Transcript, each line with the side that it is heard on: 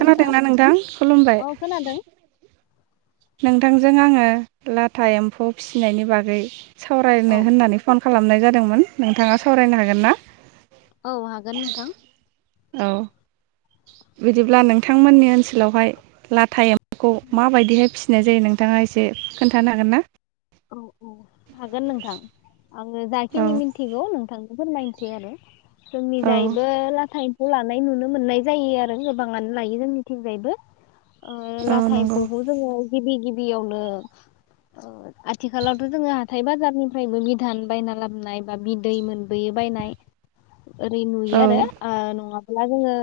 right: खोनादोंना नोंथां खुलुमबाय।
left: अ खोनादों
right: नोंथांजों आङो लाथा एम्फौ फिसिनायनि बागै।
left: औ
right: सावरायनो होननानै फन। खालामनाय जादोंमोन नोंथाङा सावरायनो हागोन ना।
left: औ हागोन नोंथां।
right: औ बिदिब्ला नोंथांमोननि ओनसोलावहाय लाथा एमफौ। खौ मा बायदिहाय फिसि फिनाय जायो नोंथाङा एसे खोन्थानो हागोन ना।
left: औ। हागोन नोंथां। आङो
right: औ
left: जाखिनि मिन्थिगौ नोंथां‌। फोरमायनोसै आरो। जोंनि
right: औ
left: जायैबो लाथा एम्फौ। लानाय नुनो मोननाय जायो आरो गोबाङानो लायो जों थिंजायबो। ओ
right: औ
left: लाथा
right: नंगौ
left: इमफौखौ जोङो गिबि गिबि। बेयावनो ओ। आथिखालावथ' जोङो हाथाय बाजारनिफ्रायबो बिधान बायना लाबोन बा बिदै मोन। बोयो बायनाय ओरै नुयो
right: औ
left: आरो ओ नङा हला जोङो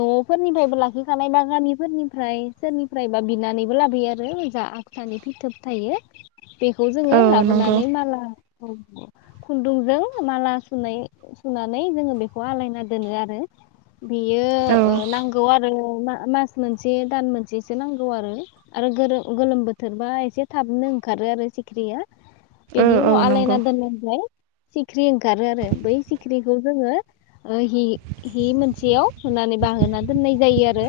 left: न'फोरनिफ्रायबो लाखिखानाय बा गामिफोरनिफ्राय सोरनिफ्रायबा बिनानैबो लाबोयो आरो जा आखसानि फिथोब थायो बेखौ जोङो
right: औ नंगौ
left: लाबोनानै माला औ खुन्दुंजों माला सुनाय सुनानै जोङो बेखौ आलायना दोनो आरो। बेयो
right: औ
left: ओ नांगौ आरो। मा-मास मोनसे दान मोनसेसो नांगौ आरो आरो गोरो-गोलोम बोथोरबा एसे थाबनो खारो आरो सिख्रिया
right: औ
left: बेनि
right: औ
left: उनाव आलायना
right: नंगौ
left: दोन [unintelligible] सिख्रि ओंखारो आरो बै सिख्रिखौ जोंङो हि हि मोनसेयाव होनानै बाहोना दोननाय जायो आरो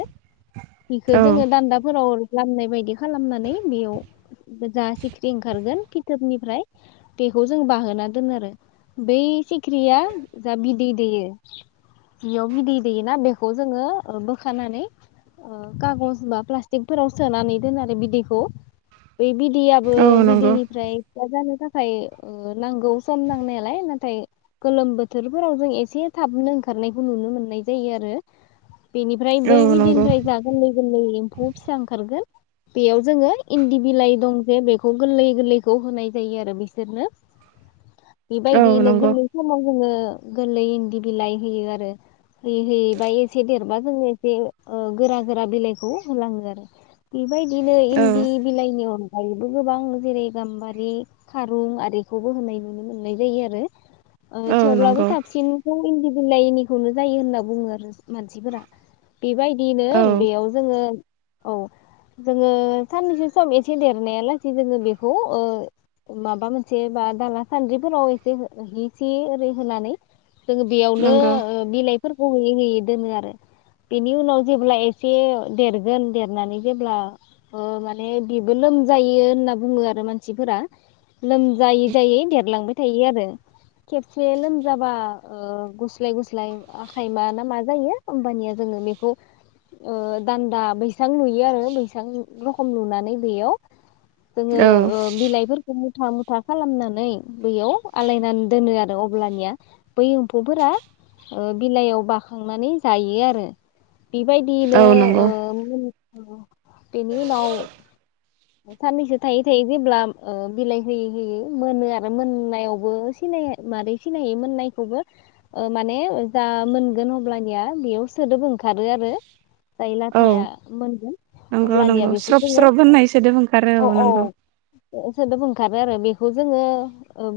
left: हिखौ
right: औ
left: जोंङो दान्दाफोराव लामनाय बायदि खालामनानै बेयाव गोजा सि ख्रि ओंखारगोन फिथोबनिफ्राय बेखौ जों बाहोना दोनो आरो बै सि ख्रिया जा बिदै दैयो बियाव बिदै दैयोना बे खौ जोंङो ओ बोखानानै ओ कागज बा पलासटिक फोराव सोनानै दोननो आरो बिदैखौ बे बिदै बो
right: औ नंगौ
left: बिदैनिफ्राय फिसा जानो थाख खाय ओ नांगौ सम नांनायालाय नाथाय गोलोम बोथोरफोराव जों एसे थाबनो ओंखारनायखौ नुनो मोननाय जायो आरो बेनिफ्राय
right: औ
left: बै
right: नंगौ
left: बदिनिफ्राय जा गोरलै गोरलै एम्फौ फिसा ओंखारगोन बेयाव जोंङो इन्दि बिलाइ दं जे बे खौ गोरलै गोरलैखौ होनाय जायो, आरो बिसोरनो
right: औ
left: बेबायदियैनो
right: नंगौ
left: गोरलै समाव जोंङो गोरलै इन्दि बिलाइ होयो आरो होयै होयै बा एसे देद बा जों एसे ओ गोरा गोरा बिलाइखौ होलांङो आरो बेबायदिनो
right: औ
left: इन्दि बिलाइनि अन‌ [unintelligible] बो गोबां जेरै गाम्बारि खारुं आरिखौबो होनाय नुनो मोननाय जायो आरो ओ
right: औ
left: थेवब्लाबो
right: नंगौ
left: साबसिनखौ इन्दि [unintelligible] निखौनो जायो होनना बुंङो आरो मानसिफोरा बेबायदिनो
right: औ
left: बेयाव जोंङो औ जोंङो साननैसो सम एसे देर नाया लासेै जोंङो बेखौ ओ माबा मोनसे बा दाला सान्द्रिफोराव एसे हि सि ओरै होनानै जोंङो बेयावनो
right: नंगौ
left: ओ बिलाइ फोरखौ होयै होयै दोनो आरो बेनि उनाव जेब्ला एसे देरगोन देरनानै जेब्ला ओ माने बेबो लोम जायो होनना बुङो आरो मानसिफोरा लोमजायै- जायै देरलांबाय थायो आरो खेबसे लोमजाबा गुस्लाय- गुस्लाय आखाइ मा ना मा जायो ओमबानिया जोङो बेखौ दान्दा बैसां लुयो, आरो बैसां रखम लुनानै [unintelligible] जोंङो
right: औ
left: ओ बिलाइफोरखौ [unintelligible] मुथा -मुथा खालामनानै बैयाव आलायनानै दोनो आरो अब्लानिया बै एम्फौफोरा बिलाइयाव बाखांनानै जायो आरो। बेबायदियैनो
right: औ
left: ओ
right: नंगौ
left: औ बेनि उनाव साननैसो थायै- थायै जेब्ला बिलाइ होयै -होयै मोनो आरो। मोननायावबो सिनाय मारै सिनायै मोननायखौबो माने जा मोनगोन अब्लानिया बेयाव सोदोब ओंखारो आरो। जाय
right: औ
left: लाथाया मोनगोन
right: नंगौ
left: अब्लानिया
right: नंगौ
left: बेखौ
right: स्रब
left: जोङो
right: स्रब होननाय सोदोब ओंखारो
left: औ -औ
right: नंगौ
left: [unintelligible] लोगो ओंखारो आरो बेखौ जोङो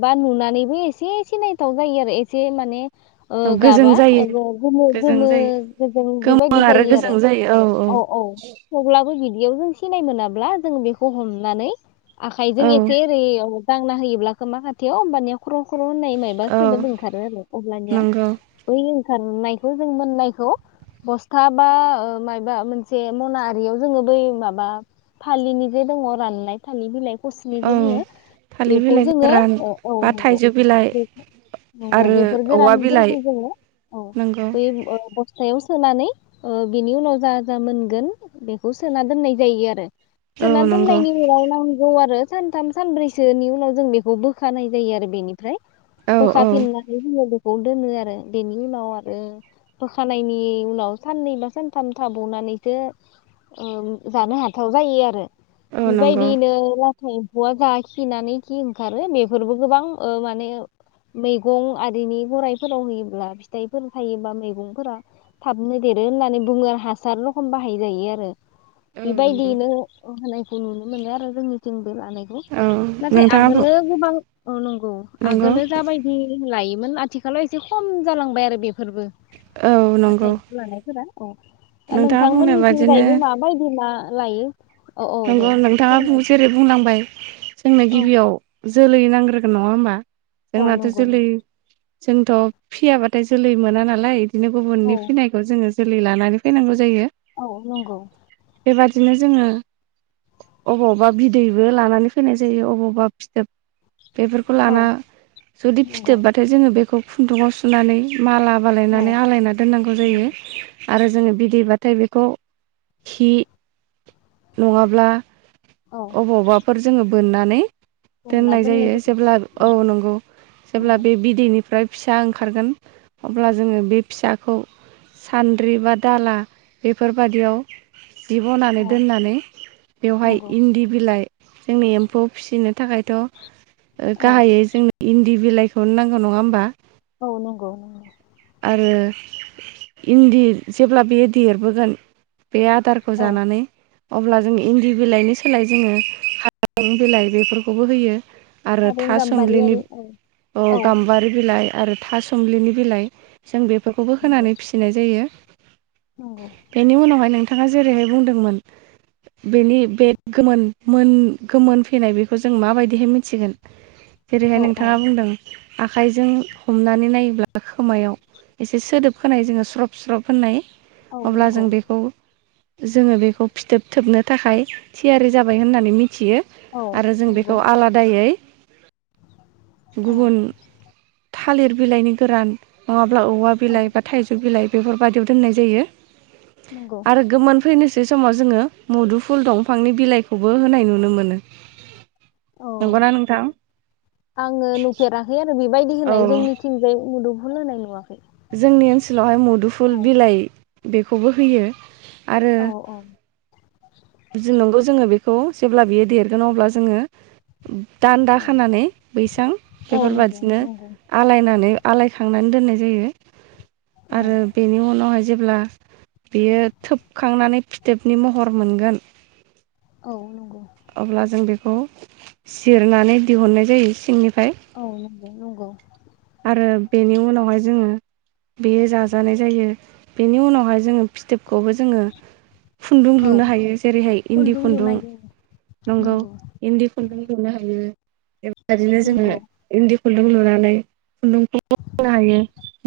left: बा नुनानैबो एसे सिनायथाव जायो आरो एसे माने
right: औ गोजों
left: गाबा
right: जायो
left: गोमो
right: गोजों
left: -गोमो
right: जायो
left: गोजों बेबायदि जायो आरो औ औ थेवब्लाबो बिदि [unintelligible] जों सिनाय मोनाब्ला जों [unintelligible] [unintelligible] हमनानै आखाइजों
right: औ
left: एसे ओरै दांना होयोब्ला खोमा खाथियाव होमबा ख्र'- ख्र' होननाय मायबा
right: औ
left: सोदोब ओंखारो आरो अब्लानिया
right: नंगौ
left: बै रानायखौ जों मोननायखौ बस्था बा माबा मोनसे मना आरियाव जोङो बै माबा फालिनि दङ रानलाय थालि बिलाइ फस्लि
right: औ
left: जे बुङो
right: थालिर
left: बेखौ
right: बिलाइ
left: जोङो
right: गोरान
left: औ -औ
right: बा
left: नंगौ
right: थाइजौ बिलाइ
left: -नंगौ
right: आरो
left: बेफोर
right: औवा बिलाइ
left: गोरानफोरखौ जोङो औ
right: नंगौ
left: बै बसथायाव सोनानै ओ बिनि उनाव जा -जा मोनगोन बेखौ सोना दोननाय जायो आरो।
right: औ
left: सोना
right: नंगौ
left: दोननायनि उनाव नांगौ आरो सानथाम सानब्रैसोनि उनाव जों बेखौ बोखानाय जायो आरो बेनि ओमफ्राय
right: औ
left: बोखा
right: औ
left: फिननानै जों दोनो आरो बेनि उनाव आरो बोखानायनि उनाव साननै बा सानथाम थाबावनानैसो ओ जानो हाथाव जायो आरो।
right: औ नंगौ
left: बेबायदिनो [unintelligible] एम्फौआ जा खिनानै खि ओंखारो बेफोरबो गोबां ओ माने मैगं आरिनि गराइफोराव होयोब्ला फिथाइफोर थायोबा मैगंफोरा थाबनो देरो होननानै बुङो हासार रखम बाहाय जायो आरो।
right: औ नंगौ
left: बेबायदियैनो होनायखौ नुनो मोनो आरो जोंनिथिं। लानाखौ
right: औ
left: नाथाय
right: नोंथाङा
left: आगोलो गोबां औ नंनौ
right: नंगौ
left: आगोलो जाबायदि लायो आथिखालाव एसे खम जालांबाय आरो बे फोरबो
right: औ नंगौ
left: नाथाय लानायफोरा औ दा
right: नोंथाङा बुंनाय बादिनो
left: नोंथांमोननिथिंगायैबो माबायदि मा लायो। औ औ
right: नंगौ
left: दे
right: नोंथाङा
left: फोरमाय
right: जेरै बुंलांबाय जोंनो
left: औ
right: गिबियाव जोलै नांग्रोगोन नङा होनबा।
left: औ
right: जोंनाथ'
left: नंगौ नंगौ
right: जोलै जोंथ' फियाबाथाय जोलै मोना नालाय। दिनो गुबुननि
left: औ
right: फिनायखौ जोङो जोलै लानानै फैनांगौ जायो।
left: औ नंगौ
right: दिनो जोङो अबावबा बिदैबो लानानै फैनाय जायो अबावबा फिथोब बेफोरखौ
left: औ
right: लाना जुदि
left: नंगौ
right: फिथोबबाथाय जोङो बेखौ खुन्दुंआव सुनानै माला
left: औ
right: बालायनानै आलायना दोननांगौ जायो।
left: नंगौ
right: आरो जोङो बिदैबाथाय बेखौ हि नङाब्ला
left: औ
right: अबावबाफोर जोङो बोननानै दोननाय जायो जेब्ला औ नंगौ जेब्ला
left: नंगौ
right: बे बिदैनिफ्राय फिसा ओंखारगोन अब्ला जोङो बे फिसाखौ सान्द्रि बा दाला बेफोरबादियाव जि ब'नानै
left: औ
right: दोननानै बेवहाय
left: नंगौ
right: इन्दि बिलाइ जोंनि एम्फौआव फिनो थाखायथ'
left: औ
right: गाहायै जोंनो इन दि बिलाइखौनो नांगौ नङा होमबा?
left: औ नंगौ नंगौ
right: आरो इन्दि जेब्ला बेयो देरबोगोन बे आदारखौ
left: औ
right: जानानै अब्ला जोङो इन्दि बिलाइनि सोलाय जोङो हारें बिलाइ बेफोरखौबो होयो। आरो
left: आरुं
right: थासुमलिनि
left: गाम्बारियारि औ
right: औ गाम्बारि बिलाइ आरो थासुमलिनि बिलाइ जों बे फोरखौबो
left: नंगौ
right: होनानै फिसिनाय जायो।
left: नंगौ
right: बेनि उनावहाय नोंथां थाङा जेरैहाय बुंदोंमोन बेनि बे गोमोन मोन गोमोन फैनाय बेखौ जों माबायदिहाय मिथिगोन? जेरैहाय
left: औ औ
right: नोंथाङा बुंदों आखाइजों हमनानै नायोब्ला खोमायाव एसे सोदोब खोनायो जोङो स्रब स्रब होननाय।
left: औ
right: अब्ला जों
left: नंगौ
right: बेखौ जोङो बेखौ फिथोब थोबनो थाखाय थियारि जाबाय होननानै मिथियो
left: औ
right: आरो जों बेखौ
left: नंगौ
right: आलादायै
left: औ
right: गुबुन थालिर बिलाइनि गोरान अ अब्ला औवा
left: औ
right: बिलाइ बा थाइजौ बिलाइ बेफोरबायदियाव दोननाय जायो
left: नंगौ
right: आरो गोमोन फैनोसै समाव जोङो मुदुफुल दंफांनि बिलाइखौबो होनाय नुनो मोनो
left: औ
right: नंगौना नोंथां
left: बायदि
right: औ
left: होनाय जोंनिथिंजाय मुद [unintelligible]
right: जोंनि ओनसोलावहाय मुदुफुल बिलाइ बेखौबो होयो आरो
left: औ
right: जेनबा जोङो बेखौ जेब्ला बियो देरगोन अब्ला जोङो ओम दान्दा
left: औ
right: खानानै बैसां
left: औ नंगौ
right: बेफोरबादिनो
left: नंगौ
right: आलायनानै आलायखांनानै दोननाय जायो
left: औ
right: आरो बेनि उनावहाय जेब्ला बियो थोबखांनानै फिथोबनि महर मोनगोन
left: औ नंगौ
right: अब्ला जों बेखौ सिरनानै दिहुननाय जायो सिंनि
left: औ नंगौ नंगौ
right: आरो बेनि उनावहाय जोङो बेयो जाजानाय जायो बेनि उनावहाय जोङो फिथोबखौबो जोङो खुन्दुं
left: औ
right: लुनो हायो जेरैहाय इन्दि खुन्दुं नंगौ इन्दि खुन्दुं लुनो हायो बेबायदिनो जोङो
left: नंगौ
right: इन्दि खुन्दुं लुनानै खुन्दुंखौबो होनो हायो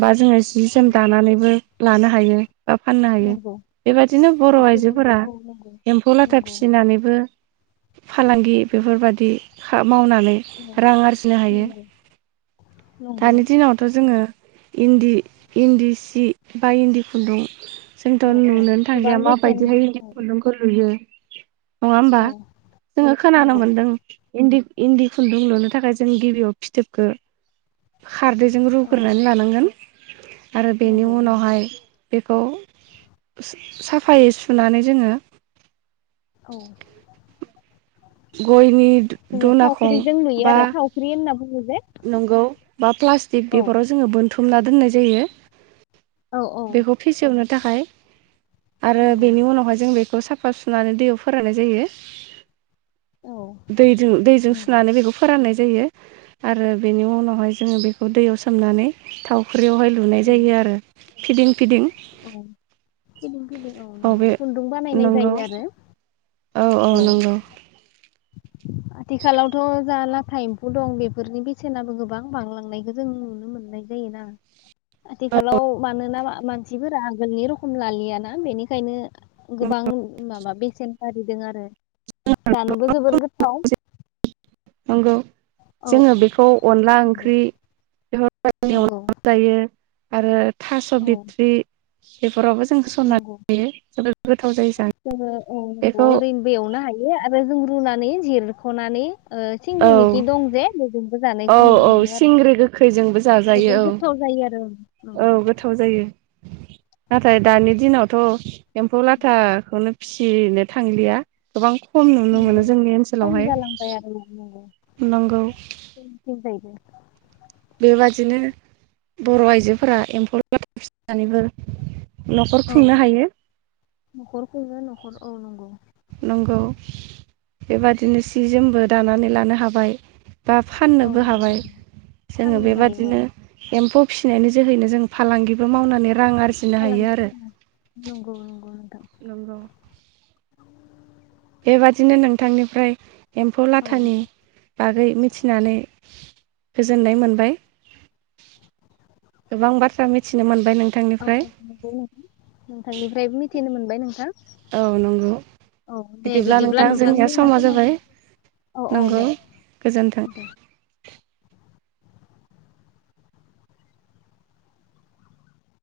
right: बा जोङो जि जोम
left: नंगौ
right: दानानैबो लानो हायो बा फाननो हायो
left: नंगौ
right: बेबादिनो बर' आइजोफोरा
left: आथिखालाव औ नंगौ
right: एम्फौ लाथा
left: नंगौ
right: फिसिनानैबो फालांगि बेफोरबायदि [unintelligible] मावनानै
left: औ
right: रां आरजिनो हायो
left: नंगौ नंगौ
right: दानि दिनावथ' जोङो इन्दि इन्दि सि बा इन्दि खुन्दुं जोंथ'
left: औ औ
right: नुुनोनो
left: गोबां
right: थांदिया
left: बेसेन
right: माबायदिहाय बि
left: औ
right: खुन्दुंखौ लुयो नङा होमबा
left: औ
right: जोङो खोनानो
left: नंगौ
right: मोनदों इन्दि इन्दि खुन्दुं लुनो थाखाय जों गिबियाव फिथोबखो खारदैजों
left: औ
right: रुग्रोनानै लानांगोन। आरो बेनि
left: नंगौ नंगौ
right: उनावहाय बेखौ साफायै सुनानै जोंङो
left: औ।
right: गयनि
left: जोङो
right: दु-दुनाखं
left: थावख्रिजों लुयो
right: बा
left: आरो थावख्रि होनना बुङो जे
right: नंगौ बा प्लास्टिक
left: औ
right: बेफोराव जोङो बो थुमना दोननाय जायो।
left: औ औ
right: बेखौ फेसेयावनो थाखाय आरो
left: नंगौ
right: बेनि उनावहाय जों बेखौ साफ फा सुनानै दैयाव फोराननाय जायो।
left: औ
right: दैदो दैजों
left: नंगौ
right: सुनानै बेखौ फोराननाय जायो आरो बेनि उनावहाय जोङो बेखौ दैयाव सोमनानै थाव ख्रियावहाय लुनाय
left: औ
right: जायो आरो फिदिं फिदिं
left: औ फिदिं फिदिं औ नंगौ
right: अबे
left: खुन्दुं बानायनाय
right: नंगौ।
left: जायो आरो
right: औ औ नंगौ।
left: आथिखालावथ' जा लाथा एम्फौ दं बेफोरनि बेसेनाबो गोबां बांलांनायखौ जों नुनो मोननाय जायोना? आथिखालाव मानोना मा मानसिफोरा आगोलनि रखम लालियाना बेनिखायनो गोबां माबा बेसेन बारिदों आरो। जोबोर गोथाव।
right: नंगौ
left: औ
right: जोङो
left: औ
right: बेखौ अनला ओंख्रि [unintelligible]
left: नंगौ
right: [unintelligible] जायो। आरो थास'
left: औ
right: बिथ्रि बेफोरावबो जों होसनना
left: नंगौ
right: जायो जोबोद गोथाव जायो जानो
left: जोङो औ नंगौ
right: बेखौ
left: ओरैनोबो एवनो हायो आरो जों रुनानै जिरख'नानै ओ
right: औ
left: सिंग्रि मेखि दं जे बेजोंबो
right: औ
left: जानायखौ नुनो
right: औ
left: मोनो आरो
right: सिंग्रि गोखैजोंबो
left: बेजों
right: जाजायो औ
left: गोथाव जायो आरो
right: औ
left: नंगौ।
right: गोथाव जायो नाथाय दानि दिनावथ' एम्फौ लाथाखौनो फिसिनो थांलिया गोबां खम नुनो
left: नंगौ
right: मोनो जोंनि
left: खम
right: ओनसोलावहाय
left: जालांबाय आरो
right: नंगौ
left: दे
right: बेबादिनो बर' आइजोफोरा एम्फौ फिसिनानैबो
left: औ न'खरखौनो न'खर औ नंगौ
right: नंगौ बेबादिनो सि जोमबो दानानै लानो हाबाय बा
left: औ
right: फाननोबो हाबाय
left: नंगौ
right: जोङो
left: फाननोबो हायो औ
right: बेबादिनो एम्फौ फिसिनायनि जोहैनो जों फालांगिबो मावनानै रां आरजिनो हायो
left: फालांगि
right: आरो
left: नंगौ-नंगौ नोंथां
right: नंगौ बेबादिनो नोंथांनिफ्राय एम्फौ
left: औ
right: लाथानि बागै मिथिनानै गोजोननाय मोनबाय गोबां बाथ्रा मिथिनो मोनबाय
left: औ
right: नोंथांनिफ्राय
left: नंगौ नोंथांनिफ्रायबो मिथिनो मोनबाय नोंथां
right: औ नंगौ बिदिब्ला नोंथां जोंनिया समा जाबाय
left: औ औ दे
right: नंगौ गोजोन्थों
left: दे